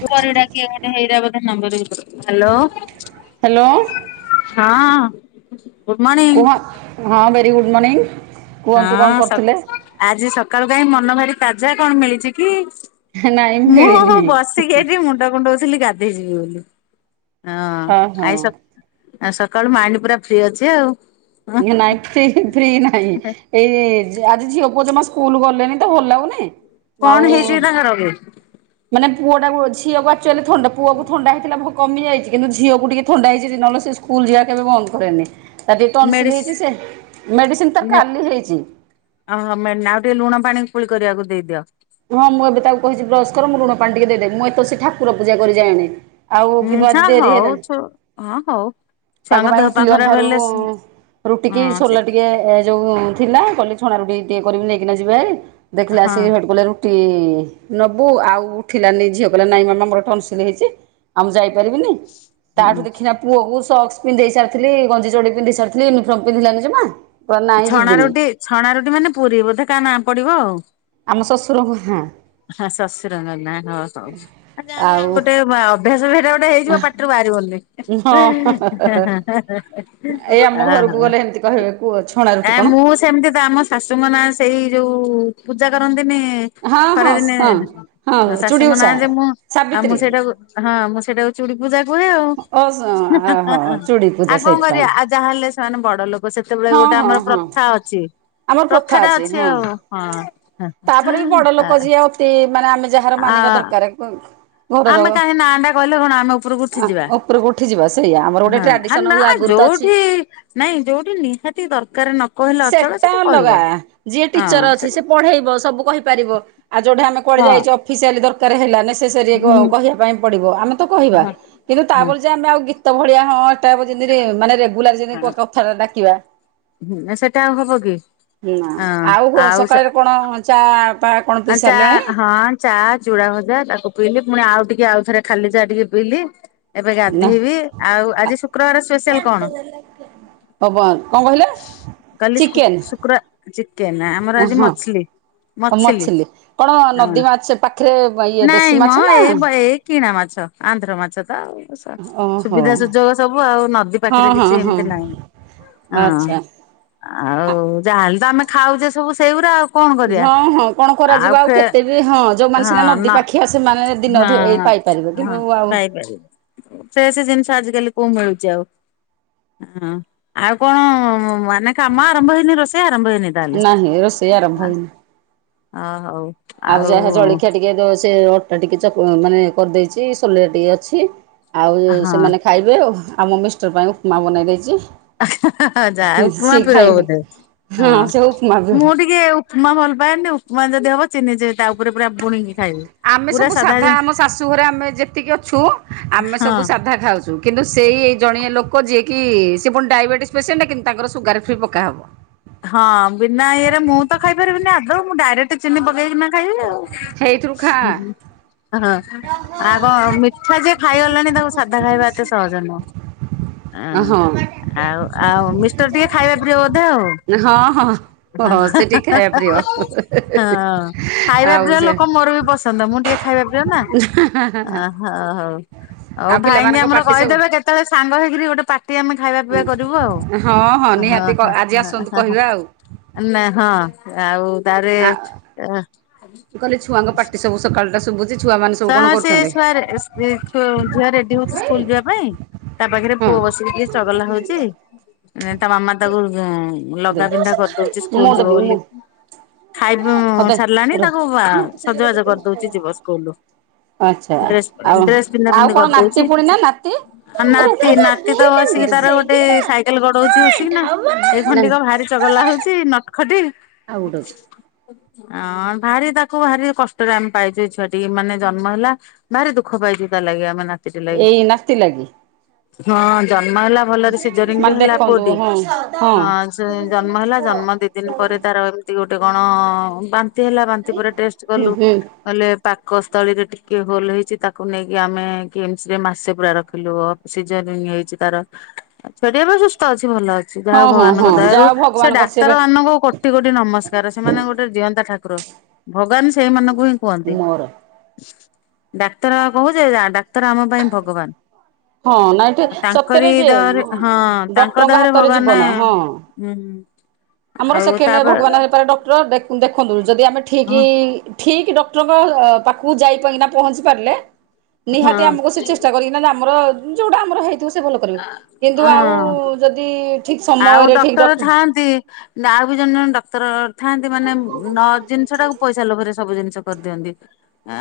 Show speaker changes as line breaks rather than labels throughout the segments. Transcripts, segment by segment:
ପୁରାଢ଼ି ଡାକିବା ହେଇରା ବୋଧେ ନମ୍ବର ଇଏ କରେ ହ୍ୟାଲୋ।
ହ୍ୟାଲୋ
ହଁ। Good morning.
କୁହ ହଁ ଭେରି ଗୁଡ଼୍ ମର୍ଣିିଂ।
ହଁ ଆଜି ସକାଳୁ କାହିଁ ମନ ଭାରି ତାଜା କଣ ମିଳିଛି କି।
ନାଇଁ
ମୁଁ ହଁ
ମିଳିନି
ହଁ ବସିକି ଏଠି ମୁଣ୍ଡ କୁଣ୍ଡଉଥିଲି ଗାଧେଇ ଯିବି ବୋଲି।
ହଁ ହଁ।
ଆ ସକାଳୁ ମାଇଣ୍ଡ ପୁରା ଫ୍ରି ଅଛି ଆଉ।
ନାଇଁ ଫ୍ରି ଫ୍ରି ନାଇଁ ଏଇ ଆଜି ଝିଅ ପୁଅ ଜମା ସ୍କୁଲ ଗଲେଣିି ତ ଭଲ ଲାଗୁନି।
କଣ ହେଇଛି ତାଙ୍କର କି?
ନା ପୁଅ ଟା ଝିଅକୁ ଆକ୍‌ଚୁଏକି ଆଲି ଥଣ୍ଡା ପୁଅକୁ ଥଣ୍ଡା ହେଇଥିଲା ଭ [unintelligible] କମିଯାଇଛି କିନ୍ତୁ ଝିଅକୁ ଟିକେ ଥଣ୍ଡା ହେଇଛି ନହେଲେ ସେ ସ୍କୁଲ ଯିବା କେବେ ବନ୍ଦ କରେନି। ତାର ଟିକେ ଟଂଶ୍ଲିକ
ମେଡିସି
ହେଇଚି ସେ ମେଡିସିନ ତାର
ମେ
କାଲି ହେଇଚି।
ଓହୋ ମେ ଆଉ ଟିକେ ଲୁଣ ପାଣି କୁଳି କରିବାକୁ ଦେଇଦିଅ।
ହଁ ମୁଁ ଏବେ ତାକୁ କହିଚି ବ୍ରସ କର ମୁଁ ଲୁଣ ପାଣି ଟିକେ ଦେଇଦବି ମୁଁ ଏତଅସି କି ଠାକୁର ପୂଜା କରି ଯାଇନି। ଆଉ
ହୁଁ
କିନ୍ତୁ ଆଜି
ହଁ
ଡେରି
ହଉ
ହେଲାଣି।
ଛୁ ହଁ ହଉ
ତାଙ୍କ
ଛୁଆଙ୍କ
ପାଇଁ
ଦେହ ପା
ଉଠିଲି
ଖରାପ
ଅନ୍ଧାରୁ
ହେଲେ
ରୁଟି କିି
ହଁ ସେ
ସୋଲା ଟିକେ ଏ ଯୋଉ ଥିଲା କଲି ଛଣାରୁୁଟି ଟିକେ କରିବି ନେଇକି ନା ଯିବେହାରି ଦେଖିଲା
ହଁ
ଅଳସିକି ହେଟୁ କହିଲେ ରୁଟି ରୁଟି ନବୁ ଆଉ ଉଠିଲାନି ଝିଅ କହିଲା ନାଇଁ ମାମା ମୋର ଟଂଶ୍ଲିକ ହେଇଚି ଆଉ ମୁଁ ଯା ପାରିବିନି ତାଠୁ
ହୁଁ
ଦେଖିକିନା ପୁଅ କୁ ସକ୍ସ ପିନ୍ଧେଇ ସାରିଥିଲି ଗଞ୍ଜି ଚଡି ପିନ୍ଧେଇ ସାରିଥିଲି ୟୁନିଫର୍ମ ପିନ୍ଧିଲାନି ଜମା କହିଲା ନାଇଁ
ଛଣା
ଯିବିନି
ରୁଟି ଛଣା ରୁଟି ମାନେ ପୁରୀ ବୋଧେ କା ନାଁ ପଡିବ ଆଉ।
ଆମ ଶଶୁରଙ୍କ ନାଁ
ହଁ ଶଶୁରଙ୍କ ନା ହଁ ହଁ ଆ ଯାହେଲେ ଆଉ ଗୋଟେ ବା ଅଭ୍ୟାସ ହେଟା ଗୋଟେ ହେଇଯିବ ପାଟିରୁ ବାହାରିବନି
ହଁ ଏଇ
ହଁ
ଆମ ଘରକୁ
ହଁ।
ଗଲେ ଏମିତି କହିବେ କୁହ ଛଣା ରୁଟି
ଆ
କଣ
ମୁଁ ସେମିତି ତ ଆମ ଶାଶୁଙ୍କ ନାଁ ସେଇ ଯୋଉ ପୂଜା କରନ୍ତିନି?
ହଁ
ଖରା
ହଁ
ଦିନେ
ହଁ ହଁ ଚୁଡ଼ି
ଶାଶୁଙ୍କ ନାଁ
ଓଷା
ଯେ ମୁଁ ଆଉ ମୁଁ
ସାବିତ୍ରୀ
ସେଇଟାକୁ ହଁ ମୁଁ ସେଇଟାକୁ ଚୁଡି ପୂଜା କୁହେ ଆଉ।
ଓ ହଁ ଚୁଡ଼ି ପୂଜା
ଆଉ କଣ
ସେଇଥିପାଇଁ
କରିବା ଆଉ ଯାହାହେଲେ ସେମାନେ ବଡ ଲୋକ ସେତେବେଳେ
ହଁ
ଗୋଟେ ତ
ହଁ
ଆମର
ହଁ
ପ୍ରଥା ଅଛି। ପ୍ରଥା ଟା ଅଛି ଆଉ
ତାପରେ ବି ବଡ ଲୋକ
ହଁ।
ଯିଏ ଅତି ମାନେ ଆମେ ଯାହାର
ଆ
ମାନିବା ଦରକାରେ
ଆମେ କାହିରି ନାଁ ଟା କହିଲେ କଣ ଆମେ ଉପରକୁ ଉଠିଯିବା।
ଉପରକୁ ଉଠିଯିବା ସେଇଆ ଆମର ଗୋଟେ
ହଁ ଆ
ଟ୍ରାଡିସନ
ନା
ଆଗରୁ ତ ଅଛି
ଯୋଉଠି ନାଇଁ ଯୋଉଠି ନିହାତି ଦରକାର ନ କହିଲେ ଅଚଳ
ସେଟା
ସେଠି
ଅଲଗା
କହିବା
ଯିଏ
ହଁ
ଟିଚର ଅଛି
ସେଠି
ସେ ପଢେଇବ ସବୁ କହିପାରିବ ଆଉ ଯୋଉଠେ ଆମେ କୁଆଡ
ହଁ
ଯାଇଚ ଅଫିସିଆଲି ଦରକାର ହେଲା ନିଶ୍ ସରି ଏଗ
ହୁଁ
କହିବା ପାଇଁ ପଡିବ ଆମେ ତ କହିବା
ହଁ
କିନ୍ତୁ
ହଁ
ତାପରେ ଯେ ଆମେ ଆଉ ଗୀତ ଭଳିଆ ହଁ [unintelligible] ମାନେ ରେଗୁଲାର ଯିନ୍ତି କ କଥାଟା ଡାକିବା।
ହଁ ସେଟା ଆଉ ହବ କି
ହୁଁ ଆଉ ସକାଳେରେ କଣ ଚା ପା କଣ
ଆ
ପିଇ
ଚା
ସାରିଲାଣି?
ହଁ ଚା ଚୁଡ଼ା ଭଜା ତାକୁ ପିଇଲି ପୁଣି ଆଉ ଟିକେ ଆଉ ଥରେ ଖାଲି ଯାହା ଟିକେ ପିଇଲି ଏବେ
ନା
ଗାଧେଇବି ଆଉ ଆଜି ଶୁକ୍ରବାର ସ୍ପେଶାଆଲ କଣ?
ହବ କଣ କହିଲେ?
କଲି ଶୁ
ଚିକେନ
ଶୁକ୍ର ଚିକେନ ଆମର ଆଜି
ହଁ
ମଛଲି ମଛଲି ଲି
କଣ
ହଁ
ନଦୀ ମାଛ ପାଖରେ ଇଏ ଦେଶୀ
ନାଇଁ ମ
ମାଛ ନା?
ଏଇ ବ ଏଇ କିଣା ମାଛ ଆନ୍ଧ୍ର ମାଛ
ଓହୋ
ସୁବିଧା ସୁଯୋଗ ସବୁ ଆଉ ନଦୀ
ହଁ
ପାଖରେ
ହଁ
କିଛି
ହଁ
ଏମିତି ନାହିଁ। ହଁ।
ଆଚ୍ଛା।
ଆଉ ଯାହାହେଲେ ତ ଆମେ ଖାଉଛେ ସବୁ ସେଇଗୁରା ଆଉ। କଣ କରିବା
ହଁ ହଁ। କଣ କରାଯିବ ଆଉ କେତେ ବି ହଁ ଯେଉଁମାନେ
ହଁ
ସିନା ନଦୀ
ନ
ପାଖିଆ ସେମାନେ
ହଁ
ଦିନେ ଅଧେ ପାଇପାରିବେ
ହଁ
କିନ୍ତୁ ଆଉ
ପାଇପାରିବେ ସେ ସେ ଜିନିଷ ଆଜିକାଲି କୋଉ ମିଳୁଚି ଆଉ ହଁ ଆଉ କଣ ମାନେ କାମ ଆରମ୍ଭ ହେଇନି ରୋଷେଇ ଆ ରମ୍ଭ ହେଇନି ତାହଲେ
ନାହିଁ ରୋଷେଇ ଆରମ୍ଭ
ଆ
ହେଇନି।
ଅ ହଉ।
ଆଉ ଯାହା ଜଳଖିଆ ଟିକେ ଦଉଚି ସେ ଅଟା ଟିକେ ଚକ ମାନେ କରିଦେଇଚି ସୋଲେ ଟିକେ ଅଛି। ଆଉ ସେମାନେ ଖାଇବେ ଆଉ ଆମ ମିଷ୍ଟ୍ ର ପାଇଁ ଉପମା ବନେଇ ଦେଇଚି
ଯା ଉପମା
ସେ
ପିରବ
ଖାଇବେ।
ବୋଧେ? ହଁ
ସେ ଉପମା ବି ହବ।
ମୁଁ ଟିକେ ଉପମା ଭଲପାଏନି ଉପମା ଜ ଦି ହବ ଚିନି ଯେ ତା ଉପରେ ପୁରା ବୁଣିକି ଖାଇବି।
ଆମେ
ପୁରା
ସବୁ ସାଧା
ଜିନିଷ
ଆମ ଶାଶୁ ଘରେ ଆମେ ଯେତିକି ଅଛୁ ଆମେ ସବୁ
ହଁ
ସାଧା ଖାଉଛୁ କିନ୍ତୁ ସେଇ ଏଇ ଜଣିଏ ଲୋକ ଯିଏକି ସେ ପୁଣି ଡାଇବେଟିସ୍ ପେସେଣ୍ଟ କିନ୍ତୁ ତାଙ୍କର ସୁଗାର ଫ୍ରି ପକା ହବ।
ହଁ ବିନା ଇଏରେ ମୁଁ ତ ଖାଇପାରିବିନି ଆଦୌ। ମୁଁ ଡାଇରେକ୍ଟ ଚିନି ପକେଇକିନା ଖାଇବି ଆଉ।
ହେଇଥିରୁ ଖା
ଆ ହଁ ଆଉ କଣ ମିଠା ଯିଏ ଖାଇଗଲାଣି ତାକୁ ସାଧା ଖାଇବା ଏତେ ସହଜ ନୁହଁ। ଆଁ
ହଁ।
ଆଉ ଆଉ ମିଷ୍ଟର୍ ଟିକେ ଖାଇବା ପିୟ ବୋଧେ ଆଉ।
ହଁ ହଁ ହଁ।
ହଁ
ସେ ଟିକେ ଖାଇବା
[unintelligible]
ପ୍ରିୟ
ହଁ ଖାଇବା
ଆଉ
ପିଇବା
ସେ
ଲୋକ ମୋର ବି ପସ୍ ସନ୍ଦ ମୁଁ ଟିକେ ଖାଇବା ପ୍ରିୟ ନା ଆହା ହଉ। ଆଉ ଭାଇଙ୍କି
ପିଲାମାନଙ୍କ
ଆମର
ପାଟି ସବୁ
କହିଦେବେ କେତେବେଳେ ସାଙ୍ଗ ହେଇକିରି ଗୋଟେ ପା ର୍ଟି ଆମେ ଖାଇବା ପିଇବା କରିବୁ ଆ
ହଁ
ହଁ
ନିହାତି
ହଁ
ଆଜି ଆସନ୍ତୁ
[unintelligible]
କହିବା ଆଉ।
ଆ ନା ହଁ ଆଉ ତାପରେ
ଆ କହିଲି ଛୁଆଙ୍କ ପାଟି ସବୁ ସକାଳଟା ସବୁ
ସା
କଣ
ସେ
କରୁଛନ୍ତି?
ସୁଆରେ [unintelligible] ଝିଅ ରେଡି ହୋଉଛି ସ୍କୁଲ ଯିବା ପାଇଁ। ତା ପାଖରେ
ହଁ
ପୁଅ ବସିକି ଟିକେ ଚଗଲା ହୋଉଛି ମାମା ତାକୁ
ଦେ
ଲଗା ପିନ୍ଧା କରି ଦଉଛି
ମୁଁ
ସ୍କୁଲ୍ ଯିବ
ଦେବି ମୁଁ
ବୋଲି। ଖାଇବ
ହଁ ଦେ
ସାରିଲାଣି
ର
ତାକୁ ଆ ସଜବାଜ କରିଦଉଛି ଯିବ ସ୍କୁଲୁ।
ଆଚ୍ଛା
ଡ୍ରେସ୍
ଆଉ
[unintelligible] ଡ୍ରେସ୍ ପିନ୍ଧା
ଆଉ
ପିନ୍ଧି
କଣ
କରି
ନାତି
ଦୋଉଛି।
ପୁଣି ନା ନାତି?
ଆ
ନାଇଁ ଆଉ
ନାତି
ଗୋଟେ
ନାତି ତ ବସିକି
ଅଛି
ତାର ଗୋଟେ ସାଇକେଲ୍ ଗଡ଼ଉଛି ବସିକିନା ଏଇ ଖଣ୍ଡିକ ଭାରି ଚ ଗଲା ହଉଛି ନଟ୍ ଖଟି। ଆଁଅଁ ଭାରି ତାକୁ ଭାରି କଷ୍ଟରେ ଆମେ ପାଇଛୁ ଏଇ ଛୁଆ ଟିକି ମାନେ ଜନ୍ମ ହେଲା ଭାରି ଦୁଃଖ ପାଇଛୁ ତା ଲାଗି ଆମେ ମାନେ।
ଏଇ ନାତି ଲାଗି?
ହଁ ଯ ନ୍ମ ହେଲା ଭଲରେ ସିଜରିଙ୍ଗ୍ ରେ
ମାନେ
ହେଲା ପୁଅ
ଦେଖନ୍ତୁ
ଟି,
ହଁ
ହଁ ସେ ଜନ୍ମ ହେଲା ଜନ୍ମ ଦି ଦିନ୍ ପରେ ତାର ଏମ୍ ତି ଗୋଟେ କଣ ବାନ୍ତି ହେଲା ବାନ୍ତି ପରେ ଟେଷ୍ଟ୍
ହୁଁ
କଲୁ
ହୁଁ
କହିଲେ ପାକସ୍ ତଳିରେ ଟିକେ ହୋଲ୍ ହେଇଛି ତାକୁ ନେଇକି ଆମେ କିମସ୍ ରେ ମାସେ ପୁରା ରଖିଲୁ ସିଜରିଂ ହେଇଛି। ତାର ଛୁଆ ଟି ଏବେ ସୁସ୍ଥ ଅଛି। ଭଲ ଅଛି ଯାହା
ହଁ ହଁ
ଭଗବାନଙ୍କ
ହଁ
ଦୟାରୁ।
ଯାହା ହଉ
ସେ
ଭଗବାନଙ୍କର
ଡାକ୍ତର
ସେବେ
ମାନଙ୍କୁ କୋଟି କୋଟି ନମସ୍କାର ସେମାନେ ଗୋଟେ ଜିଅନ୍ତା ଠାକୁ କୁର ଭଗବାନ୍ ସେଇମାନଙ୍କୁ ହିଁ କୁହନ୍ତି।
ମୋର
ଡାକ୍ତର କହୁଛେ ଯାହା ଡାକ୍ତର ଆମ ପାଇଁ ଭଗବାନ୍।
ହଁ ନାଇଁ ଠି ସତରେ
ତାଙ୍କରି
ଯେ
ଦେହରେ ହଁ ତାଙ୍କ
ଡକ୍ଟରଙ୍କ
ଦେହରେ
ହାତରେ
ଭଗବାନେ
ଜୀବନ ହଁ।
ହୁଁ।
ଆମର
ଆଉ
ସେକେଣ୍ଡେ
ତାପରେ
ଭଗବାନେ ହେଇପାରେ ଡକ୍ତର ଦେଖୁ ଦେଖନ୍ତୁ ଯଦି ଆମେ ଠିକି
ହଁ
ଠିକ୍ ଡକ୍ଟରଙ୍କ ପାଖକୁ ଯାଇ ପାଇକିନା ପହଞ୍ଚି ପାରିଲେ ନିହାତି
ହଁ
ଆମକୁ ସେ ଚେଷ୍ଟା କରିକି ନାଲ୍ ଆମର ଯୋଉଟା ଆମର ହେଇ ତୁ ସେ ଭଲ କରିବେ କିନ୍ତୁ ଆଉ ଯଦି ଠିକ୍
ଆଉ
ସମୟରେ ଠିକ୍
ଡକ୍ଟର ଥାଆନ୍ତି ଆଉ ବି ଜଣେ ଜଣେ ଡକ୍ଟର ଥାଆନ୍ତି ମାନେ ନ ଜିନିଷ ଟାକୁ ପଇସା ଲୋଭରେ ସବୁ ଜିନିଷ କରିଦିଅନ୍ତି ଆ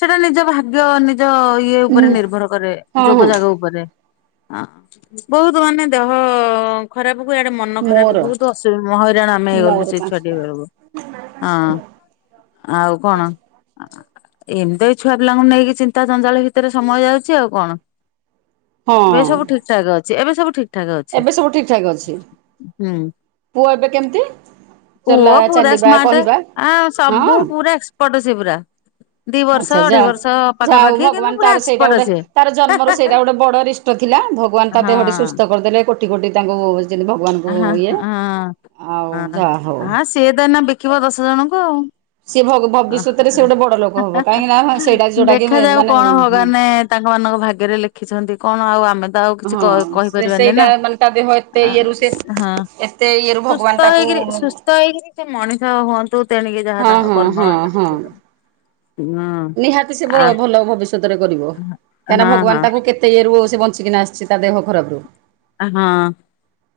ସେଟା ନିଜ ଭାଗ୍ୟ ନି ନିଜ ଇଏ ଉପରେ
ହଁ
ନିର୍ଭର କରେ ଯୋଗ
ହଁ
ଯାଗ ଉପରେ ଆ ବୋହୁତୁ ମାନେ ଦେହ ଖରାପ କୁ ଇଆଡ଼େ ମନ ଖରାପ
ମୋର
ବୋହୁତୁ ଅସୁବି ମ ହଇରାଣ ଆମେ
ମୋର
ହେଇଗଲୁ ସେଇ ଛୁଆଟି
ପାଞ୍ଚଟା
ବେଳକୁ ହଁ।
[inaudible]
ଆଉ କଣ ଆ ଆ। ଏମ୍ ତି ଏ ଛୁଆ ପିଲାଙ୍କୁ ନେଇକି ଚିନ୍ତା ଜଞ୍ଜାଳ ଭିତରେ ସମୟ ଯାଉଚି ଆଉ କଣ। ଏବେ
ହଁ
ସବୁ ଠିକ୍ ଠାକ୍ ଅଛି ଏବେ ସବୁ ଠିକ୍ ଠାକ୍ ଅଛି
ଏବେ ସବୁ ଠିକ୍ ଠାକ୍ ଅଛି
ହୁଁ।
ପୁଅ ଏବେ କେମିତି ଚଲା
ପୁଅ ପୁରା
ଚାଲିବା
ସ୍ମାର୍ଟ
କହିବା
ଆ ସବୁ
ହଁ
ପୁରା ଏକ୍ସପର୍ଟ ସେ ପୁରା। ଦି ବର୍ଷ
ଆଚ୍ଛା
ଅଢେଇ
ଯାହାଃ
ବର୍ଷ
ଯାହା ହଉ
ପାଖାପାଖି କିନ୍ତୁ
ଭଗବାନ୍
ପୁରା
ତାର ସେଇଟା
ଏକ୍ସପର୍ଟ
ଗୋଟେ
ସିଏ।
ତାର ଜନ୍ମରୁ ସେଇଟା ଗୋଟେ ବଡ଼ ରିଷ୍ଟ ଥିଲା ଭଗବାନ୍ ତା
ହଁ
ଦେହ ଟି ସୁସ୍ଥ କରିଦେଲେ କୋଟି କୋଟି ତାଙ୍କୁ ଯେମିତି ଭଗବାନଙ୍କୁ
ହାଁ
ଇଏ
ହଁ
ଆଉ
ହଁ
ଯାହା ହଉ
ହଁ ସିଏ ତ ଏଇନା ବିକିବ ଦଶ ଜଣଙ୍କୁ ଆଉ।
ସିଏ ଭ ଭବିଷ୍ୟତରେ ସେ ଗୋଟେ
[unintelligible]
ବଡ଼ ଲୋକ ହବ କାହିଁକି ନା ସେଇଟା ଯୋଉଟାକି
ଦେଖାଯାଉ
ମାନେ
କଣ
ହଁ
ଭଗବାନେ ତା ତାଙ୍କମାନଙ୍କ ଭାଗ୍ୟରେ ଲେଖିଛନ୍ତି କଣ ଆଉ ଆମେ ତ ଆଉ କିଛି
ହଁ
କହି
ସେ
କହିପାରିବାନି
ସେଇଟା
ନା।
ମାନେ ତା ଦେହ ଏତେ ଇଏରୁ ସେ
ହଁ
ଏତେ ଇଏରୁ ଭଗବାନ
ସୁସ୍ଥ
ତାକୁ
ହେଇକିରି ସୁସ୍ଥ ହେଇକିରି ତ ମଣି [unintelligible] ହୁଅନ୍ତୁ ତେଣିକି ଯାହା ତାଙ୍କ କର୍ମ ହଁ ଆଜ୍ଞା।
ନିହାତି ସେ ଭ ଭଲ ଭବି ଷ୍ୟତ କରିବ
ହଁ
କାହିଁକିନା
ହଁ
ଭଗବାନ ତାକୁ କେତେ ଇଏ ରୁ ସେ ବଞ୍ଚିକିନା ଆସିଛି ତା ଦେହ ଖରାପ ରୁ।
ଆ ହଁ।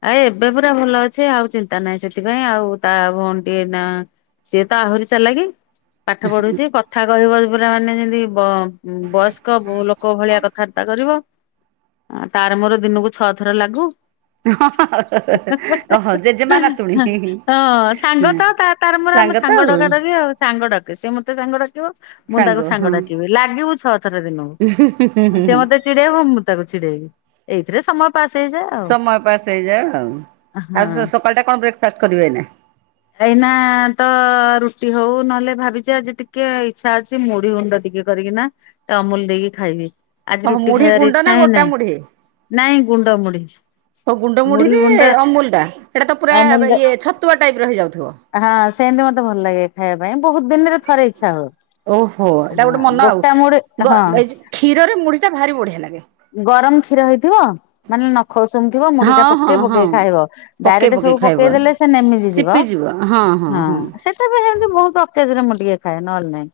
ଆ ଏବେ ପୁରା ଭଲ ଅଛି ଆଉ ଚିନ୍ତା ନାହିଁ ସେଥିପାଇଁ ଆଉ ତା ଭଉଣୀ ଟିକେ ନା ସିଏ ତ ଆହୁରି ଚାଲାକି ପାଠ ପଢୁଛି କଥା କହିବ ପୁରା ମାନେ ଯେମିତି ବ ବୟସ୍କ ଲୋକଙ୍କ ଭଳିଆ କଥାବାର୍ତ୍ତା କରିବ ତାର ମୋର ଦିନକୁ ଛଅ ଥର ଲାଗୁ।
ଓହୋ
[unintelligible]
ଜେଜେମା ନାତୁଣୀ
ହଁ ସାଙ୍ଗ ତ ତା ତାର ମୋର [unintelligible] ଆମ
ତ
ସାଙ୍ଗ
ଆଉ।
ଡ଼କାଡ଼କି ଆଉ ସାଙ୍ଗଡାକେ ସେ ମତେ ସାଙ୍ଗ ଡାକିବ ମୁଁ ତାକୁ ସାଙ୍ଗ ଡାକିବି ଲାଗିବୁ ଛଅ [unintelligible]
ହୁଁ ହୁଁ
ଦିନକୁ ସେ
ହୁଁ
ମତେ ଚିଡେଇବ ମୁଁ ତାକୁ ଚିଡେଇବି ଏଇଥିରେ ସମୟ ପାସ୍ ହେଇଯାଏ ଆଉ
ସମୟ ପାସ୍ ହେଇଯାଏ ଆଉ
ହଁ
ଆଉ ସକାଳଟା କଣ ବ୍ରେକଫାଷ୍ଟ୍ କରିବେ ଏଇନା?
ଏଇନା ତ ରୁଟି ହଉ ନହେଲେ ଭାବିଛି ଆଜି ଟିକେ ଇଚ୍ଛା ଅଛି ମୁଢ଼ି ଗୁଣ୍ଡ ଟିକେ କରିକି ନା ଅମୁଲୁ ଦେଇକି ଖାଇବି। ଆଜି
ଓହୋ
ରୁଟି
ମୁଢି
ଖାଇବାର
ଗୁଣ୍ଡ ନା
ଇଚ୍ଛା ହିଁ
ଗୋଟା
ନାହିଁ
ମୁଢି?
ନାଇଁ ଗୁଣ୍ଡ ମୁୁଢି଼।
ହଉ ଗୁଣ୍ଡ ମୁଢ଼ି ବି ଅମୁଲୁ ଟା ଏଇଟା ତ ପୁରା
ଅମୁଲ ଦେ-
ଇଏ ଛତୁଆ ଟାଇପ୍ ର ହେଇଯାଉଥିବ।
ହଁ ସେମିତି ମତେ ଭଲ ଲାଗେ ଖାଇବା ପାଇଁ ବହୁତ୍ ଦିନରେ ଥରେ ଇଚ୍ଛା ହୁଏ।
ଓହୋ ଏଇଟା
ହଁ
ଗୋଟେ ମନ ଆଉ
ଗୋଟା ମୁଢି
ଗ
ହଁ
ଏଇ ଯୋଉ କ୍ଷୀରରେ ମୁଢ଼ି ଟା ଭାରି ବଢ଼ିଆ ଲାଗେ।
ଗରମ କ୍ଷୀର ହେଇଥିବ। [unintelligible] ମାନେ ନଖ ଉଷୁମ୍ ଥିବ ମୁଢ଼ି ଟା
ହଁ ହଁ
ପକେଇ
ହଁ
ପକେଇ ଖାଇବ
ପକେଇ
ଡାଇରେକ୍ଟ
ପକେଇ
ସବୁ
ଖାଇବ।
ପକେଇଦେଲେ ସେ ନେମିରି ଯି ବ ହଁ ସେଟା ବି ସେମତି ବହୁତ୍ [unintelligible] ରେ ମୁଁ ଟିକେ ଖାଏ ନହେଲେ ନାଇଁ।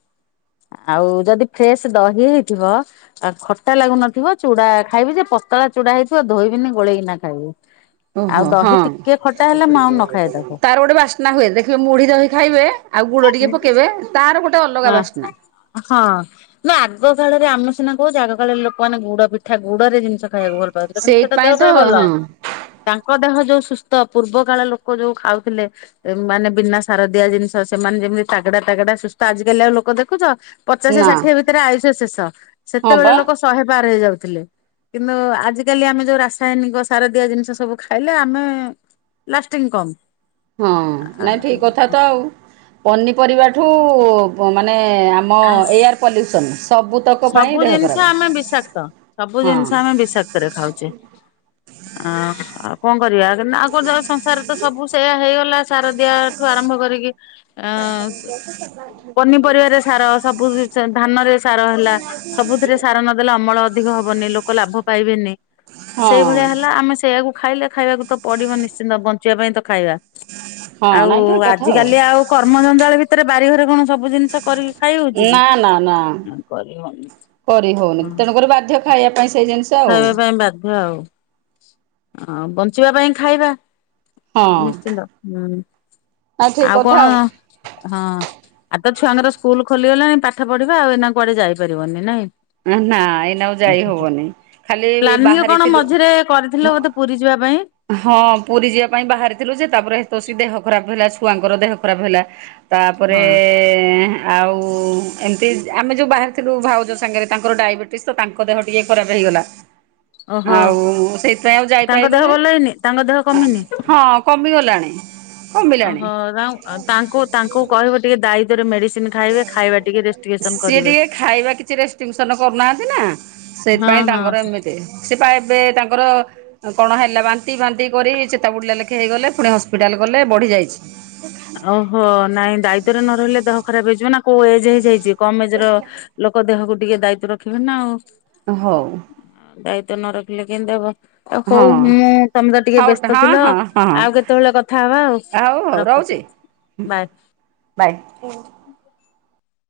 ଆଉ ଯଦି ଫ୍ରେଶ୍ ଦହି ହେଇଥିବ ଖଟା ଲାଗୁନଥିବ ଚୁଡ଼ା ଖାଇବି ଯେ [unintelligible] ପତଳା ଚୁଡ଼ା ହେଇଥିବ ଧୋଇବିନି ଗୋଲେଇକିନା ଖାଇବି। ଆଉ
ଓହୋ ହଁ
ଦହି ଟିକେ ଖଟା ହେଲେ ମୁଁ ଆଉ ନ ଖାଏ ତାକୁ।
ତାର ଗୋଟେ ବାସ୍ନା ହୁଏ ଦେଖିବେ ମୁଢ଼ି ଦହି ଖାଇବେ। ଆଉ ଗୁଡ଼ ଟିକେ ପକେଇବେ ତାର ଗୋ
ହଁ ହଁ ନା ଆଗ କାଳରେ ଆମେ ସିନା କହୁଛେ ଆଗ କାଳରେ ଲୋକମାନେ ଗୁଡ଼ ପିଠା ଗୁଡ଼ ରେ ଜିନିଷ ଖାଇବାକୁ ଭଲ ପାଉଥିଲେ କିନ୍ତୁ ସେଟା ଦେହ
ସେଇଥିପାଇଁ ତ
ପାଇଁ ଭଲ
ହଁ
ତାଙ୍କ ଦେହ ଯୋଉ ସୁସ୍ଥ ପୂର୍ବ କାଳ ଲୋକ ଯୋଉ ଖାଉଥିଲେ ମାନେ ବିନା ସାରଦିଆ ଜିନିଷ ସେମାନେ ଯେମିତି ତାଗା ତାଗେଡା ତାଗେଡା ସୁ ତ ଆଜି କାଲି ଆଉ ଲୋକ ଦେଖୁଚ ପଚାଶ
ନା
ଷାଠିଏ ଭିତରେ ଆୟୁଷ ଶେଷ
ହଁ
ସେତେବେଳେ
ବା।
ଲୋକ ଶହେ ପାର ହେଇଯାଉ ଥିଲେ କିନ୍ତୁ ଆଜି କାଲି ଆମେ ଯୋଉ ରାସାୟନିକ ସାର ଦିଆ ଜିନିଷ ସବୁ ଖାଇଲେ ଆମେ ଲାଷ୍ଟିଙ୍ଗ୍ କମ୍।
ହଁ ନାଇଁ ଠିକ୍ କଥା ତ ଆଉ ପନିପରିବାଠୁ ମାନେ ଆମ ଏୟାର ପଲ୍ୟୁସନ୍ ସବୁତକ ପାଇଁ
ସବୁ
ଦେହ
ଜିନିଷ ଆମେ ବିଷାକ୍ତ ସବୁ
ଖରାପ
ଜିନିଷ
ହଁ।
ଆମେ ବିଷାକ୍ତରେ ଖାଉଚେ [unintelligible] କରିବା ଆଉ କଣ ସଂସାର ତ ସବୁ ସେଇଆ ହେଇଗଲା ସାର ଦିଆଠୁ ଆରମ୍ଭ କରିକି ଅ
[unintelligible]
ର ସବୁ ଧାନରେ ସାର ହେଲା ସବୁଥିରେ ସାର ନଦେଲେ ଅମଳ ଅଧିକ ହବନି ଲୋକ ଲାଭ ପାଇ ପାଇବେନି
ହଁ
ସେଇ ଭଳିଆ ହେଲା ଆମେ ସେ ସେଇଆକୁ ଖାଇଲେ ଖାଇବାକୁ ତ ପଡ଼ିବ ନିଶ୍ଚିନ୍ତ ବଞ୍ଚିବା ପାଇଁ ତ ଖାଇବା।
ହଁ
ଆଉ
ନାଇଁ ଠିକ କଥା
ଆଜିକାଲି ଆଉ କର୍ମ ଜଞ୍ଜାଳ ଭିତରେ ବାରିଘରେ କଣ ସବୁ ଜିନିଷ କରି ଖାଇ ହଉଚି
ନା ନା ନା
କି କରିହଉନି
କରି ହଉନି
ହଁ।
ତେଣୁକରି ବାଧ୍ୟ ଖାଇବା ପାଇଁ ସେଇ ଜିନିଷ ଆଉ
ଖାଇବା ପାଇଁ ବାଧ୍ୟ ଆଉ ବଞ୍ଚିବା ପାଇଁ ଖାଇବା।
ହଁ
ନିଶ୍ଚିନ୍ତ ହୁଁ
ନା ଠିକ
ଆଉ
କଥା
କଣ ହଁ। ଆଉ ତ ଛୁଆଙ୍କର ସ୍କୁଲ ଖୋଲିଗଲାଣି ପାଠ ପଢ଼ିବା ଆଉ ଏଇନା କୁଆଡ଼େ ଯାଇପାରିବନି ନାଇଁ?
ଆ ନା ଏଇନା ଆଉ ଯାଇ ହବନି। ଖାଲି ଏଇ
ପ୍ଲାନିଂ କଣ
ବାହାରିଥିଲୁ
ମଝିରେ କରିଥିଲେ ବୋଧେ ପୁରୀ ଯିବା ପାଇଁ?
ହଁ ପୁରୀ ଯିବା ପାଇଁ ବାହାରିଥିଲୁ ଯେ ତାପରେ ତୋସି ଦେହ ଖରାପ ହେଲା ଛୁଆଙ୍କର ଦେହ ଖରାପ ହେଲା ତାପରେ
ହଁ।
ଆଉ ଏମିତି ଆମେ ଯୋଉ ବାହାରି ଥିଲୁ ଭାଉଜ ସାଙ୍ଗରେ ତାଙ୍କର ଡାଇବେଟିସ୍ ତ ତାଙ୍କ ଦେହ ଟିକେ ଖରାପ ହେଇଗଲା।
ଓହୋ
ଆଉ, ସେଇଥିପାଇଁ ଆଉ
ତାଙ୍କ ଦେହ
ଯାଇପାରିଲୁନୁ।
ଭଲ ହେଇନି ତାଙ୍କ ଦେହ କମିନି?
ହଁ କମିଗଲାଣି।
ଓଃ
କମିଲାଣି
ତ ଆଉ ତାଙ୍କୁ ତାଙ୍କୁ କହିବ ଟିକେ ଦାୟିତ୍ୱରେ ମେଡିସି
ସିଏ ଟିକେ ଖାଇବା କିଛି ରେଷ୍ଟିଙ୍ଗସନ୍ କରୁନାହାନ୍ତି ନା।
ହଁ
ସେଇଥିପାଇଁ
ହଁ।
ତାଙ୍କର ଏମିତି, ସେ ପା ଏବେ ତାଙ୍କର କ'ଣ ହେଲା ବାନ୍ତି ଫାନ୍ତି କରି ଚେତା ବୁଡିଲା ଲେ ଖେ ହେଇଗଲେ ପୁଣି ହସ୍ପିଟାଲ ଗଲେ ବଢ଼ିଯାଇଛି।
ଓହୋଃ! ନାଇଁ ଦାୟିତ୍ୱରେ ନ ରହିଲେ ଦେହ ଖରାପ ହେଇଯିବ ନା। କୋଉ ଏଜ୍ ହେଇଛି ହେଇଛି? କମ ଏଜ୍ର ଲୋକ ଦେହକୁ ଟିକେ ଦାୟିତ୍ୱ ରଖିବେ ନା ଆଉ।
ଅ ହଉ।
ତ ନ ରଖିଲେ କେମିତି ହବ। ଆଉ
ହଁ
ହଉ ମୁଁ ତମେ ତ ଟିକେ
ହଉ
ବ୍ୟସ୍ତ
ହଁ
ଥିଲ
ହଁ ହଁ
ଆଉ କେତେବେଳେ କଥା ହବା ଆଉ ରଖୁଛି।
ହୁଁ
ବାଏ।
ବାଏ।